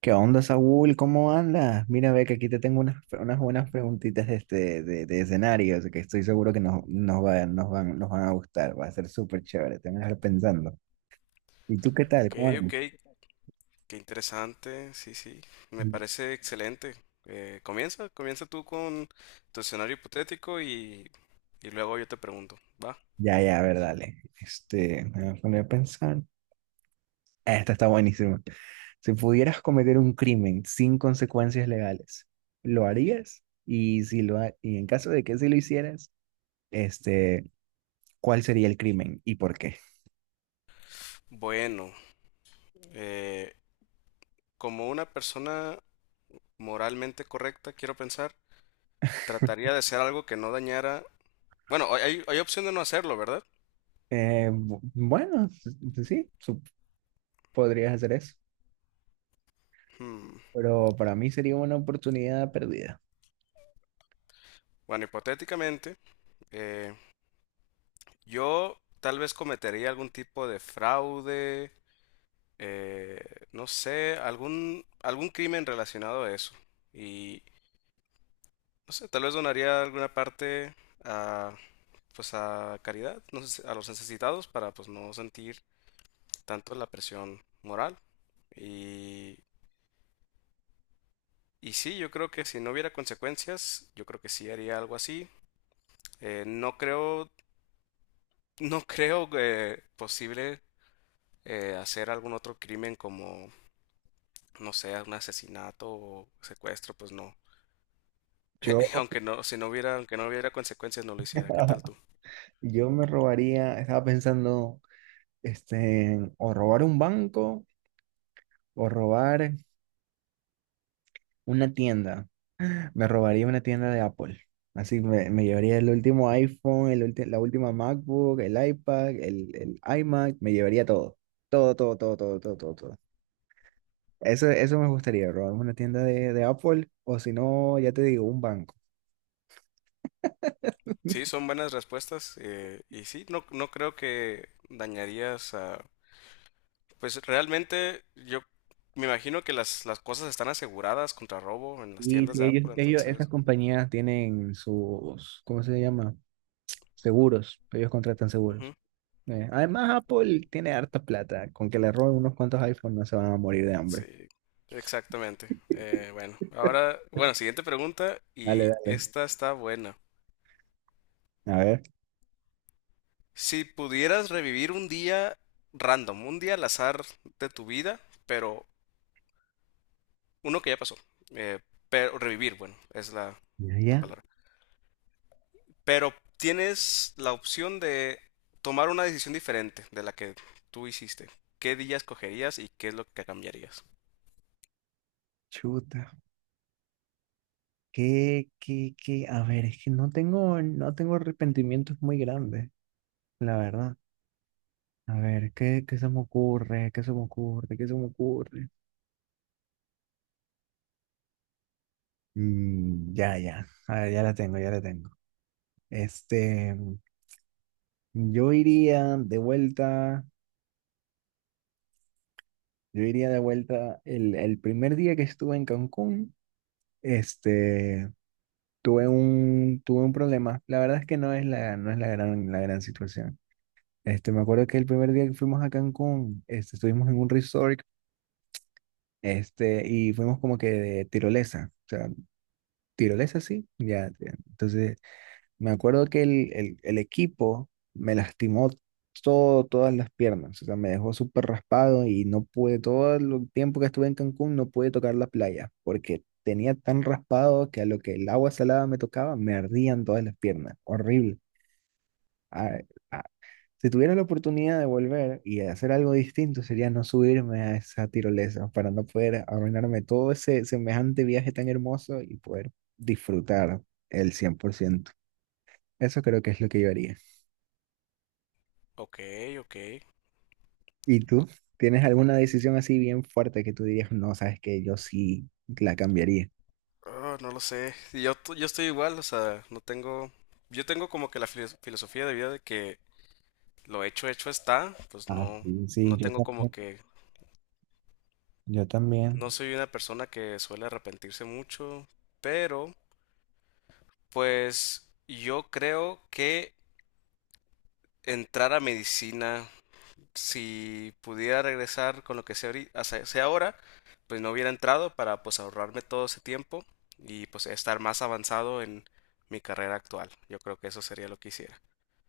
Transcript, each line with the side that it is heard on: right: ¿Qué onda, Saúl? ¿Cómo andas? Mira, ve que aquí te tengo unas buenas preguntitas de escenarios que estoy seguro que nos van a gustar. Va a ser súper chévere, te van a dejar pensando. ¿Y tú qué tal?
left: Ok,
right: ¿Cómo andas?
left: ok, qué interesante, sí, sí, me parece excelente. Comienza tú con tu escenario hipotético y luego yo te pregunto, ¿va?
right: Ya, ya, a ver, dale. Me voy a poner a pensar. Ah, esta está buenísima. Si pudieras cometer un crimen sin consecuencias legales, ¿lo harías? Y, si lo ha- y en caso de que sí lo hicieras, este, ¿cuál sería el crimen y por qué?
left: Bueno, eh, como una persona moralmente correcta, quiero pensar, trataría de hacer algo que no dañara... Bueno, hay opción de no hacerlo, ¿verdad?
right: Bueno, sí, podrías hacer eso,
left: Hmm.
right: pero para mí sería una oportunidad perdida.
left: Bueno, hipotéticamente, eh, yo tal vez cometería algún tipo de fraude, eh, no sé, algún crimen relacionado a eso. Y no sé, tal vez donaría alguna parte a, pues a caridad, no sé, a los necesitados para pues no sentir tanto la presión moral. Y, y sí, yo creo que si no hubiera consecuencias, yo creo que sí haría algo así. Eh, no creo, no creo, posible hacer algún otro crimen como, no sé, un asesinato o secuestro, pues no.
right: Yo,
left: Aunque no, si no hubiera, aunque no hubiera consecuencias, no lo hiciera. ¿Qué tal tú?
right: yo me robaría, estaba pensando, o robar un banco o robar una tienda. Me robaría una tienda de Apple. Así me llevaría el último iPhone, la última MacBook, el iPad, el iMac, me llevaría todo. Todo, todo, todo, todo, todo, todo, todo. Eso me gustaría, robar una tienda de Apple o si no, ya te digo, un banco.
left: Sí, son buenas respuestas. Y sí, no, no creo que dañarías a... Pues realmente yo me imagino que las cosas están aseguradas contra robo en las
right: Y
left: tiendas
right: si
left: de
right: ellos,
left: Apple,
right: ellos, esas
left: entonces...
right: compañías tienen sus, ¿cómo se llama? Seguros, ellos contratan
left: Ujú,
right: seguros. Además, Apple tiene harta plata, con que le roben unos cuantos iPhones no se van a morir de
left: sí,
right: hambre.
left: exactamente. Bueno, ahora, bueno, siguiente pregunta
right: Dale,
left: y
right: dale.
left: esta está buena.
right: A ver.
left: Si pudieras revivir un día random, un día al azar de tu vida, pero uno que ya pasó. eh, pero revivir, bueno, es
right: Ya,
left: la
right: ya.
left: palabra. Pero tienes la opción de tomar una decisión diferente de la que tú hiciste. ¿Qué día escogerías y qué es lo que cambiarías?
right: Chuta. ¿Qué, qué, qué? A ver, es que no tengo arrepentimientos muy grandes, la verdad. A ver, ¿qué se me ocurre? ¿Qué se me ocurre? ¿Qué se me ocurre? Ya, ya, a ver, ya la tengo, ya la tengo. Este, yo iría de vuelta, yo iría de vuelta el primer día que estuve en Cancún. este, Tuve un problema. La verdad es que no es la la gran situación. Me acuerdo que el primer día que fuimos a Cancún, estuvimos en un resort, y fuimos como que de tirolesa, o sea, tirolesa sí, ya, ya. Entonces me acuerdo que el equipo me lastimó todas las piernas, o sea, me dejó súper raspado y no pude, todo el tiempo que estuve en Cancún no pude tocar la playa, porque tenía tan raspado que a lo que el agua salada me tocaba, me ardían todas las piernas, horrible. Ah, ah, si tuviera la oportunidad de volver y hacer algo distinto, sería no subirme a esa tirolesa para no poder arruinarme todo ese semejante viaje tan hermoso y poder disfrutar el 100%. Eso creo que es lo que yo haría.
left: Ok, ok.
right: ¿Y tú? ¿Tienes alguna decisión así bien fuerte que tú dirías, no, sabes que yo sí la cambiaría?
left: Ah, no lo sé. Yo estoy igual, o sea, no tengo... Yo tengo como que la filosofía de vida de que lo hecho hecho está, pues
right: Ah,
left: no,
right: sí, sí,
left: no
right: yo
left: tengo como
right: también.
left: que...
right: Yo
left: No
right: también.
left: soy una persona que suele arrepentirse mucho, pero pues yo creo que entrar a medicina. Si pudiera regresar con lo que sé, sé ahora, pues no hubiera entrado para pues ahorrarme todo ese tiempo y pues estar más avanzado en mi carrera actual. Yo creo que eso sería lo que hiciera.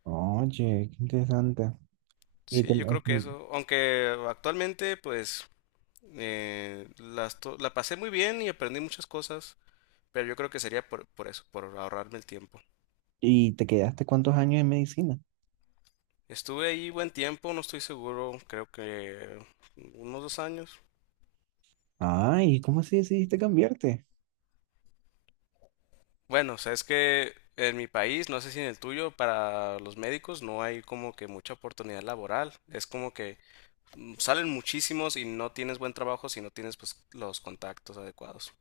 right: Oye, qué interesante. ¿Y
left: Sí, yo creo que eso, aunque actualmente pues la pasé muy bien y aprendí muchas cosas, pero yo creo que sería por eso, por ahorrarme el tiempo.
right: y te quedaste cuántos años en medicina?
left: Estuve ahí buen tiempo, no estoy seguro, creo que unos dos años.
right: Ay, ¿cómo así decidiste cambiarte?
left: Bueno, o sea, es que en mi país, no sé si en el tuyo, para los médicos no hay como que mucha oportunidad laboral. Es como que mm, salen muchísimos y no tienes buen trabajo si no tienes pues los contactos adecuados.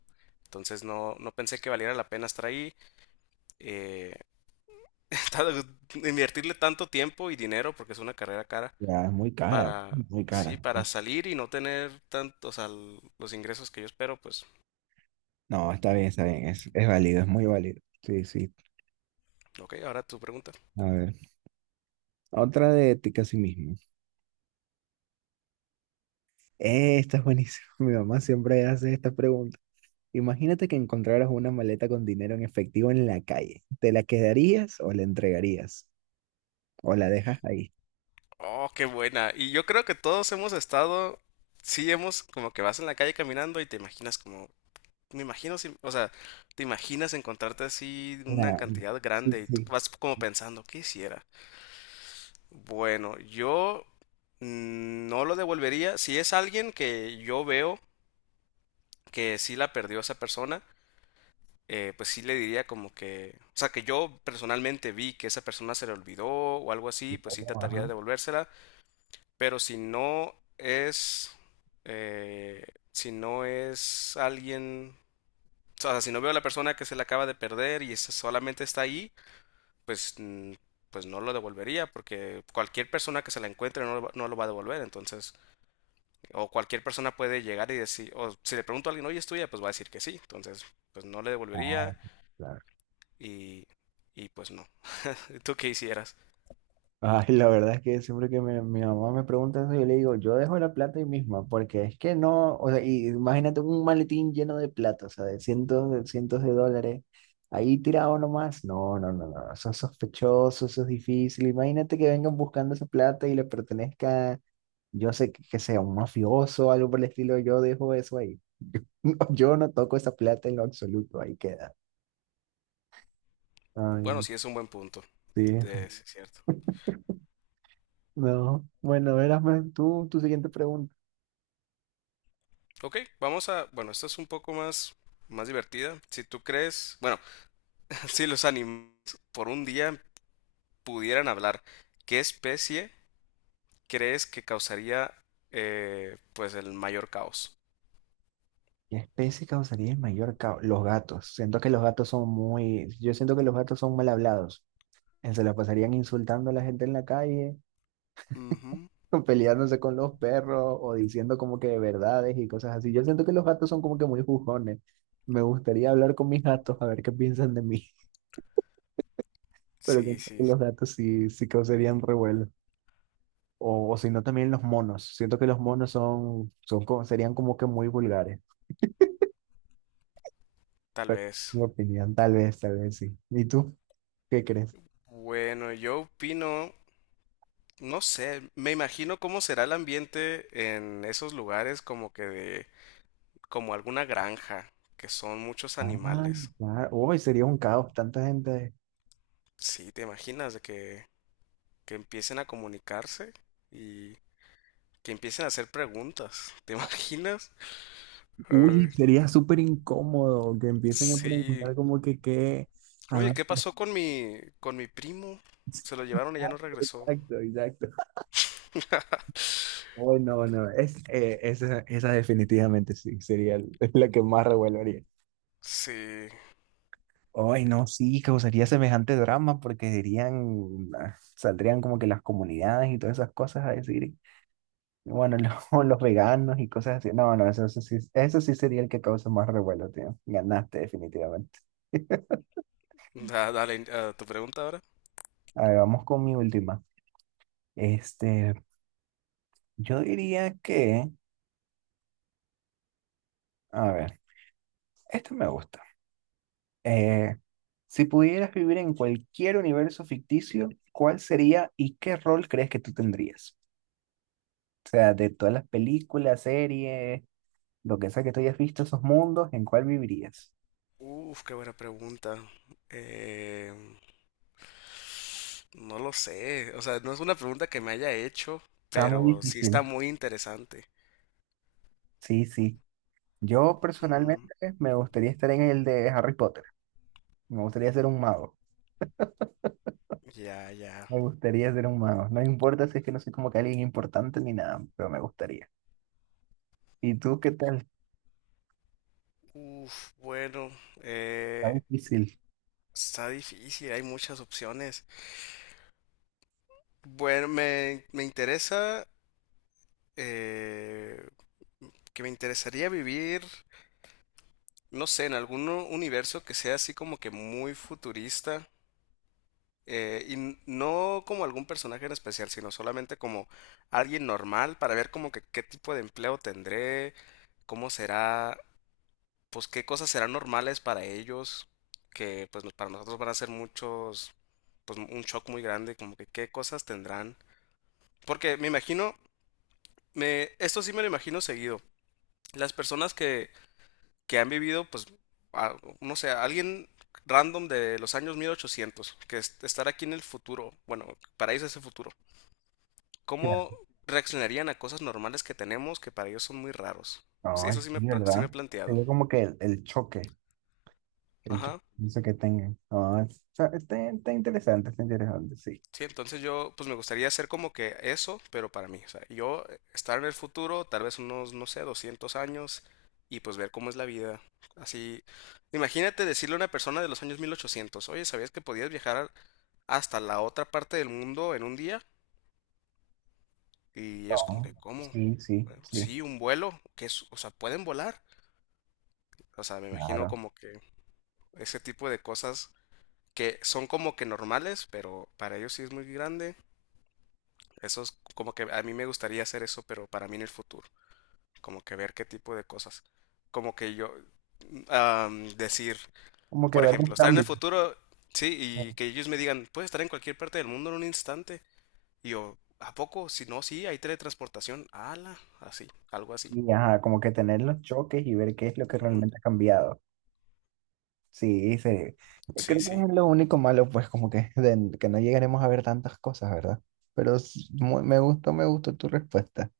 left: Entonces no pensé que valiera la pena estar ahí, eh, invertirle tanto tiempo y dinero, porque es una carrera cara,
right: Ya, es muy cara,
left: para,
right: muy
left: sí,
right: cara,
left: para
right: sí.
left: salir y no tener tanto, o sea, los ingresos que yo espero, pues,
right: No, está bien, es válido, es muy válido. Sí, sí.
left: ok, ahora tu pregunta.
right: A ver, otra de ética a sí mismo. Esta es buenísima. Mi mamá siempre hace estas preguntas. Imagínate que encontraras una maleta con dinero en efectivo en la calle. ¿Te la quedarías o la entregarías? ¿O la dejas ahí?
left: Oh, qué buena. Y yo creo que todos hemos estado, sí hemos como que vas en la calle caminando y te imaginas como, me imagino, o sea, te imaginas encontrarte así una
right: Una-
left: cantidad
right: sí,
left: grande y tú
right: sí.
left: vas como pensando, ¿qué hiciera? Bueno, yo mm, no lo devolvería. Si es alguien que yo veo que sí la perdió esa persona, pues sí le diría como que, o sea, que yo personalmente vi que esa persona se le olvidó o algo así, pues sí trataría de
right: Ajá.
left: devolvérsela. Pero si no es, eh, si no es alguien, o sea, si no veo a la persona que se le acaba de perder y solamente está ahí, pues, mm, pues no lo devolvería, porque cualquier persona que se la encuentre no, no lo va a devolver, entonces, o cualquier persona puede llegar y decir, o si le pregunto a alguien, oye, es tuya, pues va a decir que sí, entonces, pues no le
right: Ah,
left: devolvería
right: claro.
left: y, y pues no. ¿Tú qué hicieras?
right: Ay, la verdad es que siempre que mi mamá me pregunta eso, yo le digo, yo dejo la plata ahí misma, porque es que no, o sea, y imagínate un maletín lleno de plata, o sea, de cientos de dólares, ahí tirado nomás. No, no, no, no, eso es sospechoso, eso es difícil. Imagínate que vengan buscando esa plata y le pertenezca. Yo sé que sea un mafioso o algo por el estilo, yo dejo eso ahí. No, yo no toco esa plata en lo absoluto, ahí queda. Ay,
left: Bueno,
right: no,
left: sí es un buen punto,
right: sí.
left: sí es cierto.
right: No, bueno, verás, man, tu siguiente pregunta.
left: Ok, vamos a, bueno, esta es un poco más, más divertida. Si tú crees, bueno, si los animales por un día pudieran hablar, ¿qué especie crees que causaría, pues el mayor caos?
right: ¿Qué especie causaría el mayor caos? Los gatos. Siento que los gatos son muy, yo siento que los gatos son mal hablados. Se la pasarían insultando a la gente en la calle,
left: Ujú.
right: peleándose con los perros o diciendo como que verdades y cosas así. Yo siento que los gatos son como que muy jugones. Me gustaría hablar con mis gatos a ver qué piensan de mí. Pero yo
left: Sí,
right: creo que
left: sí,
right: los gatos sí, sí causarían revuelo. O si no, también los monos. Siento que los monos son como- serían como que muy vulgares.
left: tal vez.
right: Mi opinión, tal vez sí. ¿Y tú qué crees?
left: Bueno, yo opino, no sé, me imagino cómo será el ambiente en esos lugares como que de, como alguna granja, que son muchos
right: Ah,
left: animales.
right: claro. Uy, sería un caos, tanta gente.
left: Sí, ¿te imaginas de que empiecen a comunicarse y que empiecen a hacer preguntas. ¿Te imaginas? Ay,
right: Uy, sería súper incómodo que empiecen a
left: sí.
right: preguntar como que qué, a
left: Oye,
right: dónde
left: ¿qué
right: estás.
left: pasó con mi primo? Se lo llevaron y ya no regresó.
right: Exacto, exacto. Uy, no, no. Es, esa definitivamente sí, sería la que más revuelo haría.
left: Sí.
right: Ay, no, sí, causaría semejante drama porque dirían, ah, saldrían como que las comunidades y todas esas cosas a decir, bueno, los, los veganos y cosas así. No, no, eso sí sería el que causa más revuelo, tío. Ganaste definitivamente.
left: Dale, ah, tu pregunta ahora.
right: A ver, vamos con mi última. Este, yo diría que, a ver, esto me gusta. Eh, si pudieras vivir en cualquier universo ficticio, ¿cuál sería y qué rol crees que tú tendrías? O sea, de todas las películas, series, lo que sea que tú hayas visto esos mundos, ¿en cuál vivirías?
left: Uf, qué buena pregunta. Eh, no lo sé. O sea, no es una pregunta que me haya hecho,
right: Está muy
left: pero sí
right: difícil.
left: está muy interesante.
right: Sí, sí. Yo personalmente
left: Mm,
right: me gustaría estar en el de Harry Potter. Me gustaría ser un mago.
left: ya, ya.
right: Me gustaría ser un mago. No importa si es que no soy como que alguien importante ni nada, pero me gustaría. ¿Y tú qué tal?
left: Uf, bueno.
right: Está
left: Eh,
right: difícil.
left: está difícil, hay muchas opciones. Bueno, me interesa, eh, que me interesaría vivir, no sé, en algún universo que sea así como que muy futurista. No como algún personaje en especial, sino solamente como alguien normal para ver como que qué tipo de empleo tendré, cómo será, pues qué cosas serán normales para ellos, que pues para nosotros van a ser muchos, pues un shock muy grande, como que qué cosas tendrán. Porque me imagino, esto sí me lo imagino seguido. Las personas que han vivido, pues, no sé, alguien random de los años 1800, que estar aquí en el futuro, bueno, para ellos es el futuro. ¿Cómo
right: Claro.
left: reaccionarían a cosas normales que tenemos que para ellos son muy raros? Sí,
right: Ay,
left: eso sí me,
right: sí,
left: sí me
right: ¿verdad?
left: he planteado.
right: Sería como que el choque. El choque.
left: Ajá.
right: No sé qué tengan. Ah, o sea está interesante, sí.
left: Sí, entonces yo, pues me gustaría hacer como que eso, pero para mí, o sea, yo, estar en el futuro, tal vez unos, no sé, 200 años, y pues ver cómo es la vida. Así, imagínate decirle a una persona de los años mil ochocientos, oye, ¿sabías que podías viajar hasta la otra parte del mundo en un día? Y es como
right: No,
left: que, ¿cómo?
right: sí, sí,
left: Bueno,
right: sí.
left: sí, un vuelo, que es, o sea, pueden volar. O sea, me imagino
right: Claro.
left: como que ese tipo de cosas que son como que normales, pero para ellos sí es muy grande. Eso es como que a mí me gustaría hacer eso, pero para mí en el futuro, como que ver qué tipo de cosas. Como que yo am, decir,
right: Como que
left: por
right: ver
left: ejemplo,
right: un
left: estar en el
right: cambio.
left: futuro, sí, y que ellos me digan, puedes estar en cualquier parte del mundo en un instante. Y yo, ¿a poco? Si no, sí, hay teletransportación. Ala, así, algo así.
right: Y ajá, como que tener los choques y ver qué es lo que
left: Ujú.
right: realmente ha cambiado. Sí, sí.
left: Sí,
right: Creo que
left: sí.
right: es lo único malo, pues, que no llegaremos a ver tantas cosas, ¿verdad? Pero me gustó tu respuesta.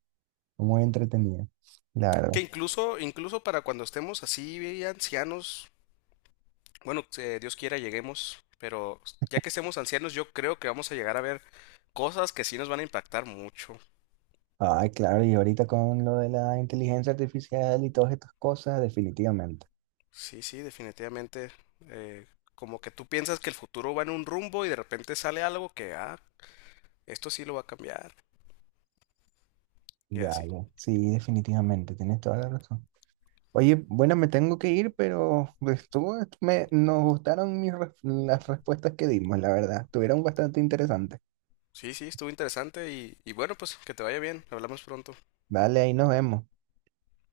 right: Muy entretenida, la verdad.
left: Que incluso, incluso para cuando estemos así, ancianos, bueno, Dios quiera lleguemos, pero ya que estemos ancianos, yo creo que vamos a llegar a ver cosas que sí nos van a impactar mucho.
right: Ay, claro, y ahorita con lo de la inteligencia artificial y todas estas cosas, definitivamente.
left: Sí, sí, definitivamente. eh, Como que tú piensas que el futuro va en un rumbo y de repente sale algo que, ah, esto sí lo va a cambiar. Y
right: Ya,
left: así.
right: ya. Sí, definitivamente. Tienes toda la razón. Oye, bueno, me tengo que ir, pero pues, nos gustaron las respuestas que dimos, la verdad. Estuvieron bastante interesantes.
left: Sí, sí, estuvo interesante y bueno, pues que te vaya bien. Hablamos pronto.
right: Vale, ahí nos vemos.